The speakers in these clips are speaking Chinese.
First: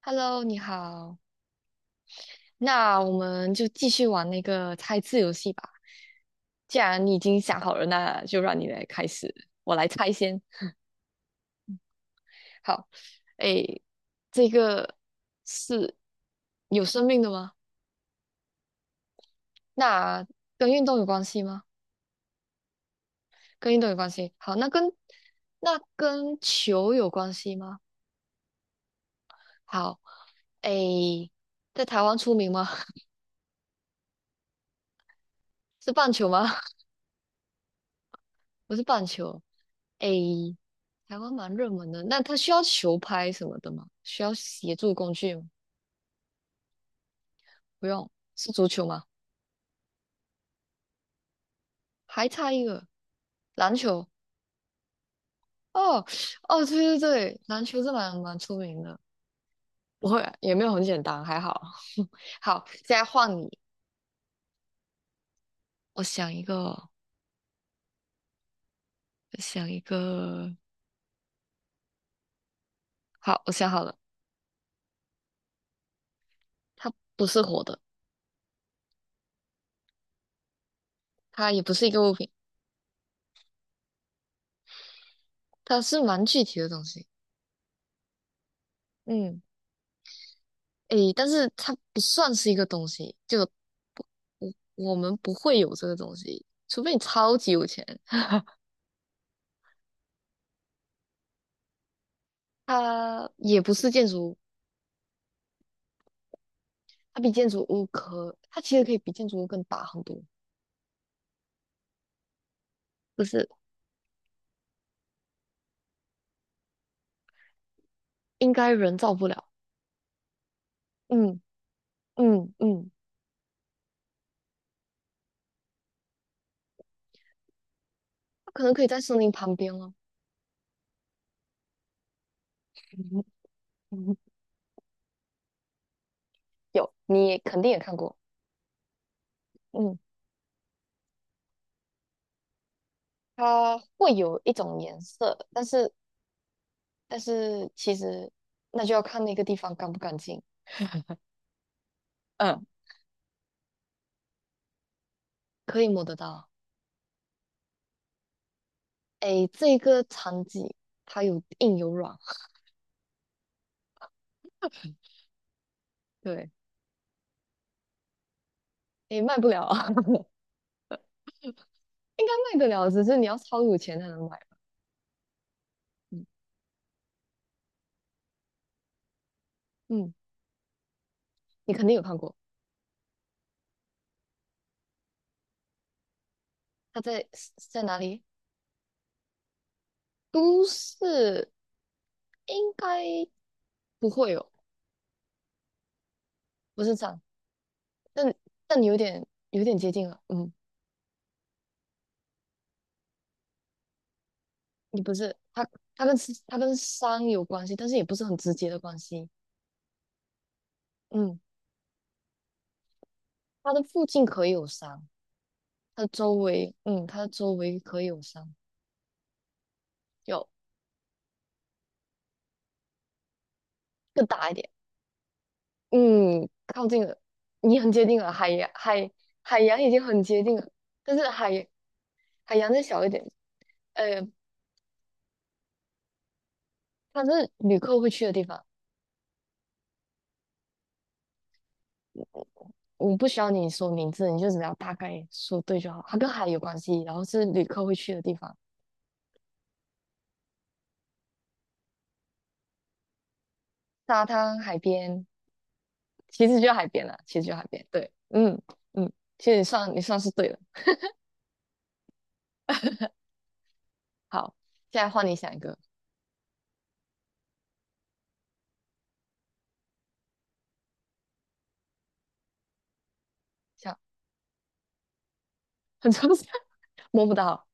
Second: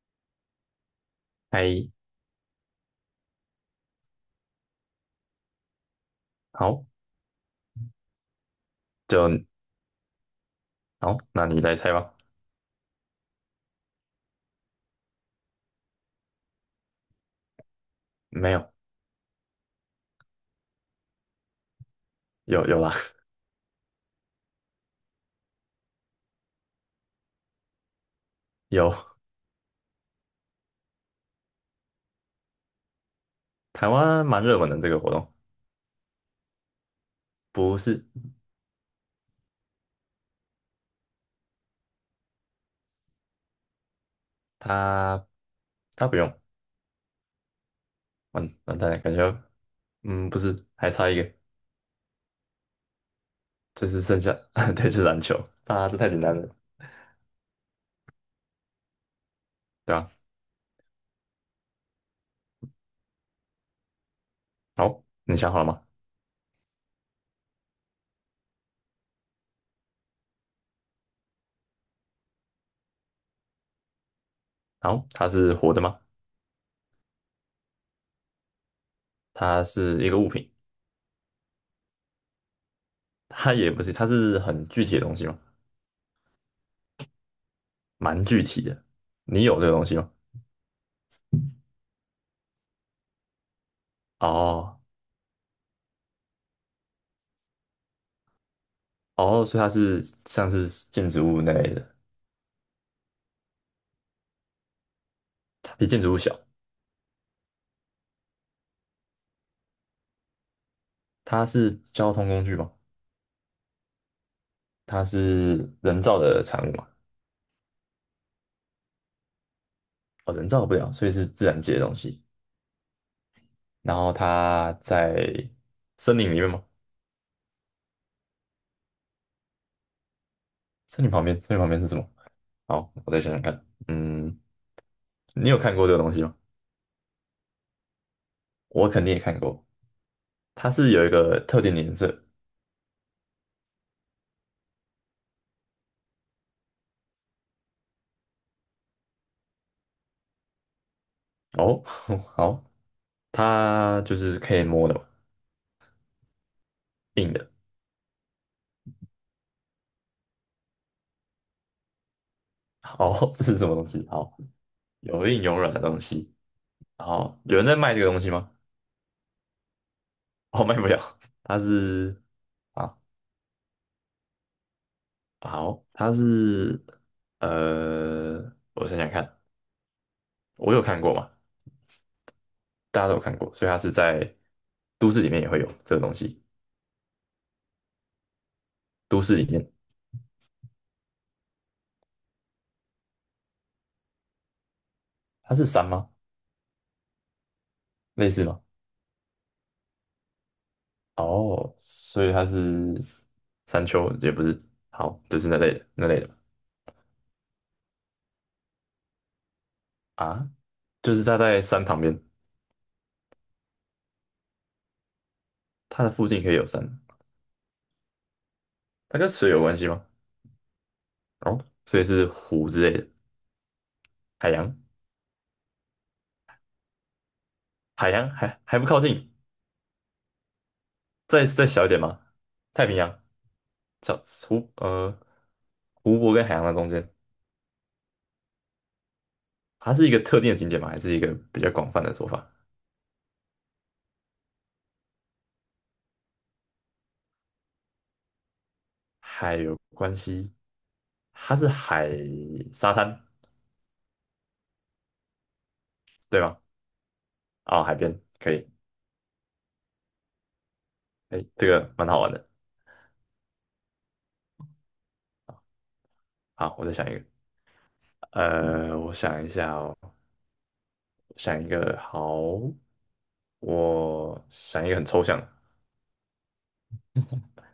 Hello，你好。猜，那我们就继续玩那个猜字游戏吧。既好，然你已经想好了，那就让你来开就始，我来猜先。好，那你来猜吧。好，诶，这个是有生命的吗？没有，那跟运动有关系吗？有啦，跟运动有关系。好，那跟球有关系吗？有。好，诶，在台湾出名吗？台湾蛮热门的这个活动，是棒球吗？不是不是棒球。A，台湾蛮热门的，那它需要球拍什么的吗？需要协助工他具吗？他不用，不用，是完足完球蛋了，吗？感觉，嗯，不是，还差一个，还差一个篮就是球。剩下，对，就是篮球，啊，这哦太简单了，哦，对对对，篮球是蛮出名的，对不吧？会也没有很简单，还好。好，现在换你，好，你想好了吗？我想一个，我想一个。好，我想好了，好，它是活的吗？它不是活的，它是一个物品，它也不是一个物品，它也不是，它是很具体的东西吗？它是蛮具体的东西。蛮具体的，嗯，你有这个东西吗？诶，但是它不算是一个东西，就我哦我们不会有这个东西，除非你超级有钱。哦，所以它是像是建筑物那类的，它也不是建筑，物，它比建筑物小。它比建筑物可，它其实可以比建筑物更大很多，它是交通工具嘛，就是它是人造的产物嘛，应该人造不了。哦，人造不了，所以是嗯自然界的东西。嗯，然后它在森林里面吗？它可能可以在森林旁边了。森林旁边，森林旁边是什么？好，我再 想想看。嗯嗯嗯，你有看过这个东西吗？有，你也肯定也看过。我肯定也看过，嗯，它是有一个特定的颜色。它会有一种颜色，但是但是其实那就要看那个地方干不干净。哦，好，嗯，它就是可以摸的嘛，可以摸得到。硬的。诶，这个场景它有硬有软，哦，这是什么东西？好，有硬有软的东 西。对。好，有人在卖这个东西吗？也卖不了啊，哦，卖不了，它是。应该卖得了，啊。只是你要超有钱才能买吧。好，它嗯是呃，我想想看，嗯，我有看过嘛，你肯定有看过，大家都有看过，所以它是在都市里面也会有这个东西。它在哪里？都市里面，都市应该不会有，它是山吗？不是这样，类但似吗？但有点接近了。嗯，哦，所以它是山丘，也不是，你不好，是就是那它，类的它那跟类的吧，它跟山有关系，但是也不是很直接的关系。啊，就是它嗯，在山旁边，它的附近可以有山，它它的的附周近可以有围，山，嗯，它的周围可以有山，它跟水有关系吗？有哦，所以是湖之类的，更大海一点。洋，嗯，靠近了，你很接海近洋了，还还不靠近，海洋已经很接近了，但是再再小一点吗？海洋再太平小一洋，点，小呃，湖呃湖泊跟海洋的中间，它是旅客会去的地方，它是一个特定的景点吗？还是一个比较广泛的说法？我不需要你说名字，你就只要大概说对就好。它跟海有关系，然后是旅客会去的地方，海有关系，它是沙滩沙滩、海边，对其吗？实就海边了，其实就海啊，边。海对，边可嗯以，嗯，其实你算是对了。哎，这个蛮好玩的。好，现在换你想一个，好，我再想一个，我想一下哦，想一个好，想我想一个很抽象的，很抽象，摸不到。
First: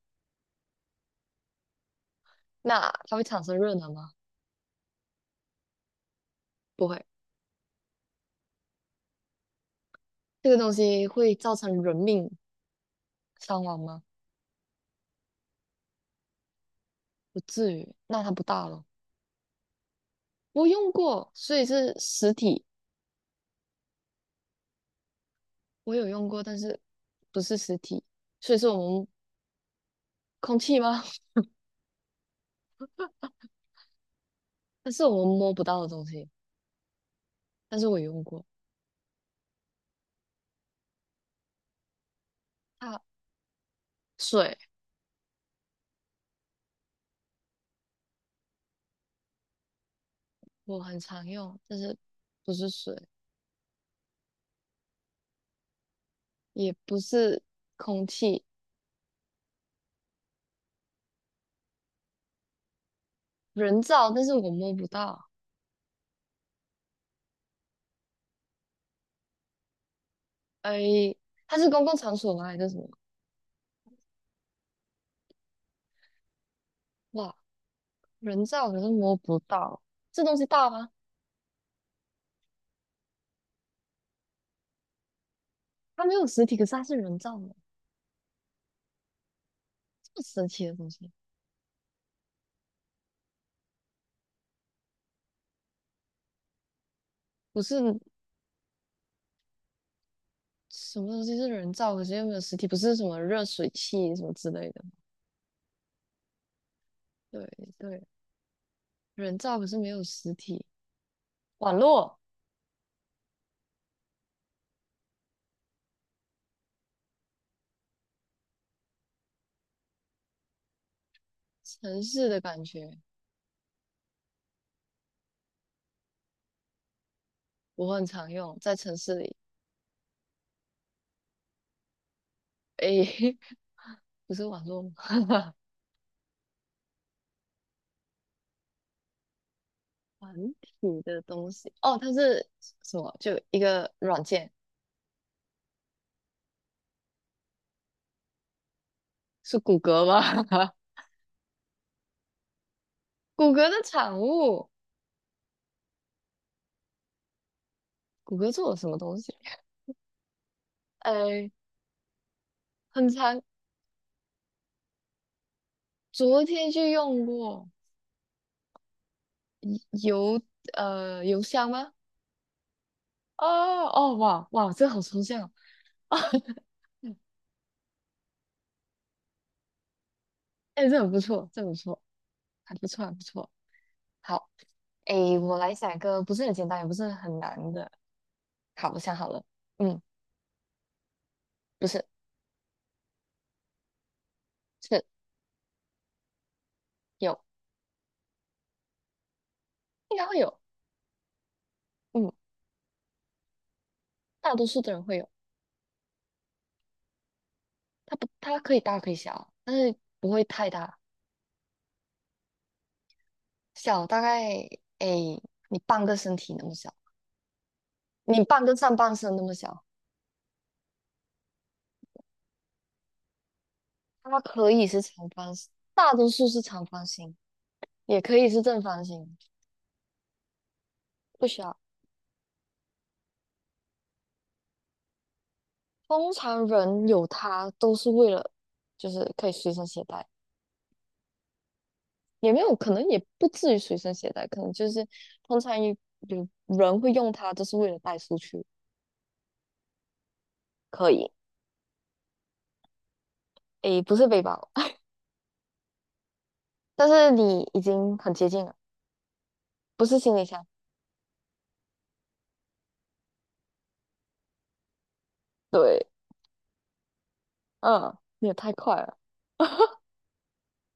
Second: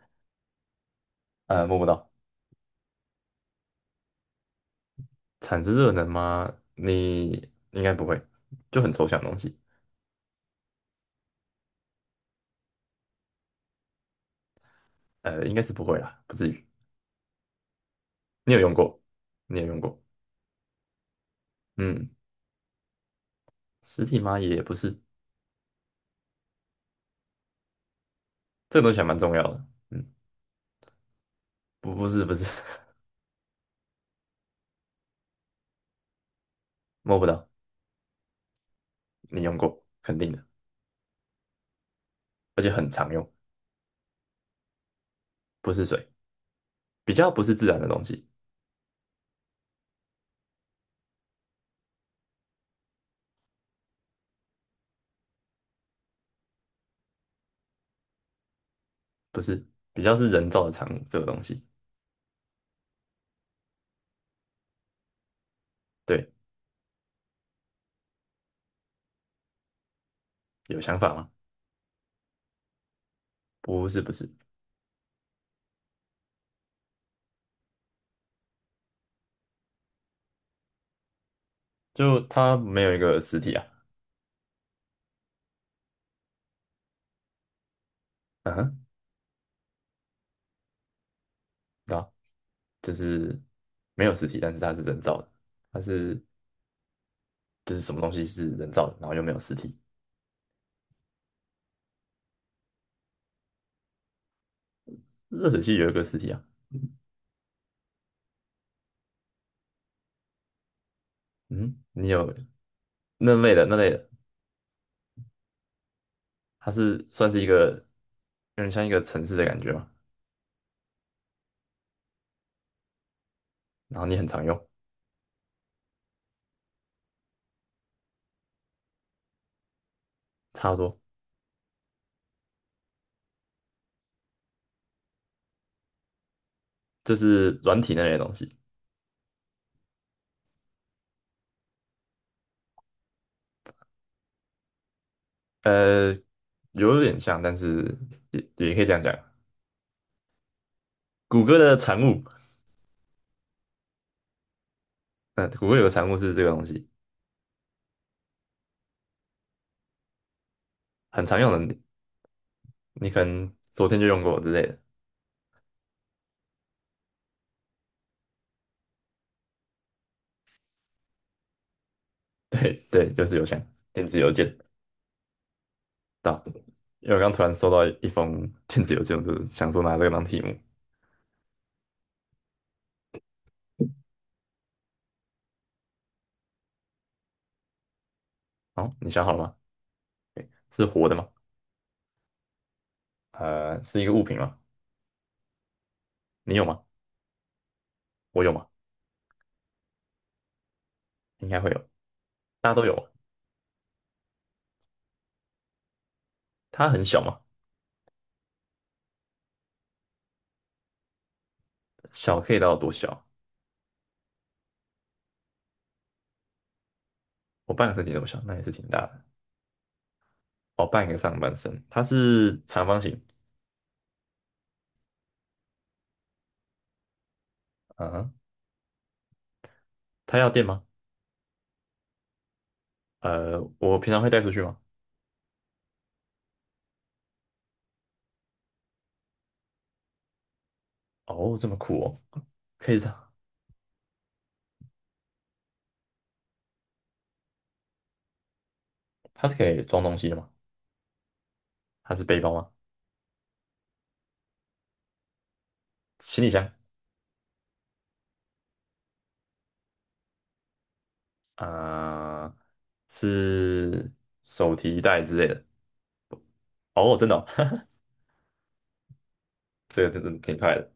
摸不到，那它会产生热能吗？产生热能吗？不会，你应该不会，就很抽象的东西。这个东西会造成人命。伤亡吗？应该是不会啦，不至于。不至于，那它不你有大用了。过？你有用过？我用过，所以是嗯，实体，实体吗？也不是，我有用过，但是不是实体，所以是这个东我西还们蛮重要的。嗯，空气吗？不，不是，不是，但是我们摸不到的东西，摸不到。但是我有用过。你用过，肯定的，而且很它常用，水不是水，比较不是自然的东西，我很常用，但是不是水，也不是空气，不是，比较是人造的产物。这个东西，人造，但是我摸不到。对，哎，有想法吗？它是公共场所吗？还是什么？不是，不是，哇，人造可是摸不到，这东西大吗？就它没有一个实体啊。它没有实体，可是它是人造的，嗯哼，这么神奇的东西。对啊，就是没有实体，但是它是人造的，它是不就是什是么东西是人造的，然后又没有实体。什么东西是人造，可是又没有实体？不是什么热水器什么之类的。热水器有一个实体啊。对对，人造可是没有实体。网嗯，你络，有那类的，它是算是一个有点像一个城市的感觉嘛，城市的感觉，然后你很常用，我很常用，在城市里。差不多诶，不是网络吗，就是软体那类的东西，团体的东西。哦，它是什么？就一个软件，呃，有点像，但是也也可以这样讲，是谷歌吗？谷歌的产物，谷歌的产物，嗯，谷歌有个产物是这个东西，谷歌做了什么东西？很常诶，用的，你很你可长，能昨天就用过之类的，昨天就用过邮邮箱吗？对对，就是哦邮箱，电哦子邮哇件，哇，这好抽象啊！到，因为 我刚突然收到一封电子邮件，我就是想说拿这个当题目，哎，这很不错，这很不错，还不错，还不错。好，哎，我来想一个不是很简单，也不是很难的。好，好，我你想想好好了了，吗？嗯，是活的吗？不是，是一个物品吗？是你有吗？有，我有吗？应该会有，应该会有，嗯，大家都有吗。大多数的人会有。它很小嘛，它不，它可以大可以小啊，但是不会太大，小可以到多小？小大概哎，你半个身体那么小，我半个身体这么小，你那半也是个挺上大半的。身那么小。哦，半个上半身，它是长方形。它可以是长方形，大多数是长方形，也啊，可以是正方形，它要电吗？不需要。我平常会带出去吗？通常人有它都是为了，就是可以随身携带，哦，这么酷哦，也没有可可以这能也样，不至于随身携带，可能就是通常有人会用它，就是为了带出去。它是可以装东西的吗？可以，它是背包吗？诶，不是背包，行李箱但是你已经很接近了，不是行李箱。啊，呃是手提袋之类的。对，哦，真的哦， 嗯，你也太快了，这个真的挺快的。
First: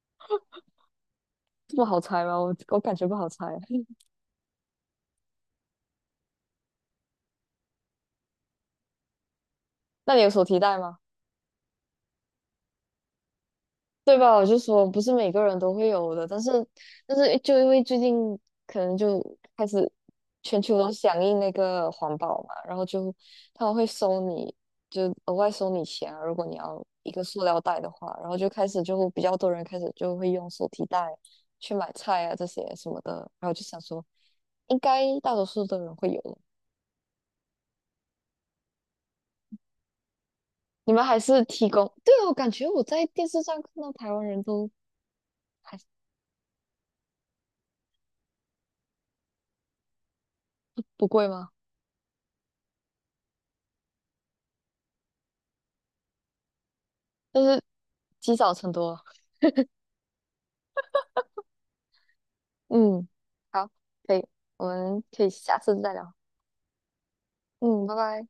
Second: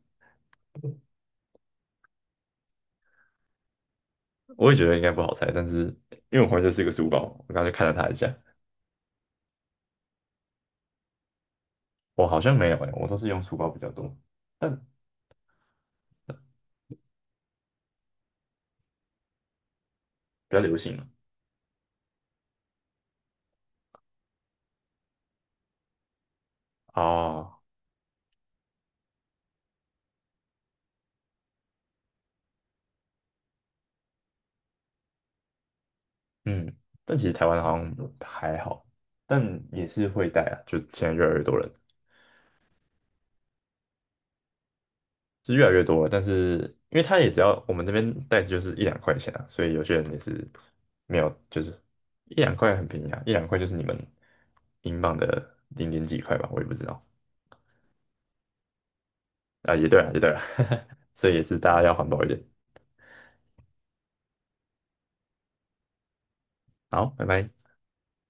这么好猜吗？我感觉不好猜。我也觉得应该不好猜，但是因为我怀这是一个书包，我刚才就看了它一下。那你有手提袋吗？我好像没有诶，我都是用书包比较多，对吧？我就但说不是每个人都会有的，但是但是就因为最近可能就开始比较全流球都行嘛。响应那个环保嘛，然后就他们会收你，就额外收你钱啊，如果你要一个塑料啊，袋的话，然后就开始就比较多人开始就会用手提袋去买菜啊这些什么的，然后就想说应该大多数的人会有的，嗯，但其实台湾好像还好，但也是会带啊，就你们现在还越来是越多提人，供，对啊，我感觉我在电视上看到台湾人都是越来还越多了。但是因为他也只要我们那边袋子就是一两块钱啊，所以有些人也是不没贵有，吗？就是一两块很便宜啊，一两块就是你们英镑的零点几块吧，我也不知道就是积少成多啊。啊，也对啊，也对啊，所以也是大家要环保一点。嗯，好，可以，我们可以下次再聊。好，拜拜。嗯，拜拜。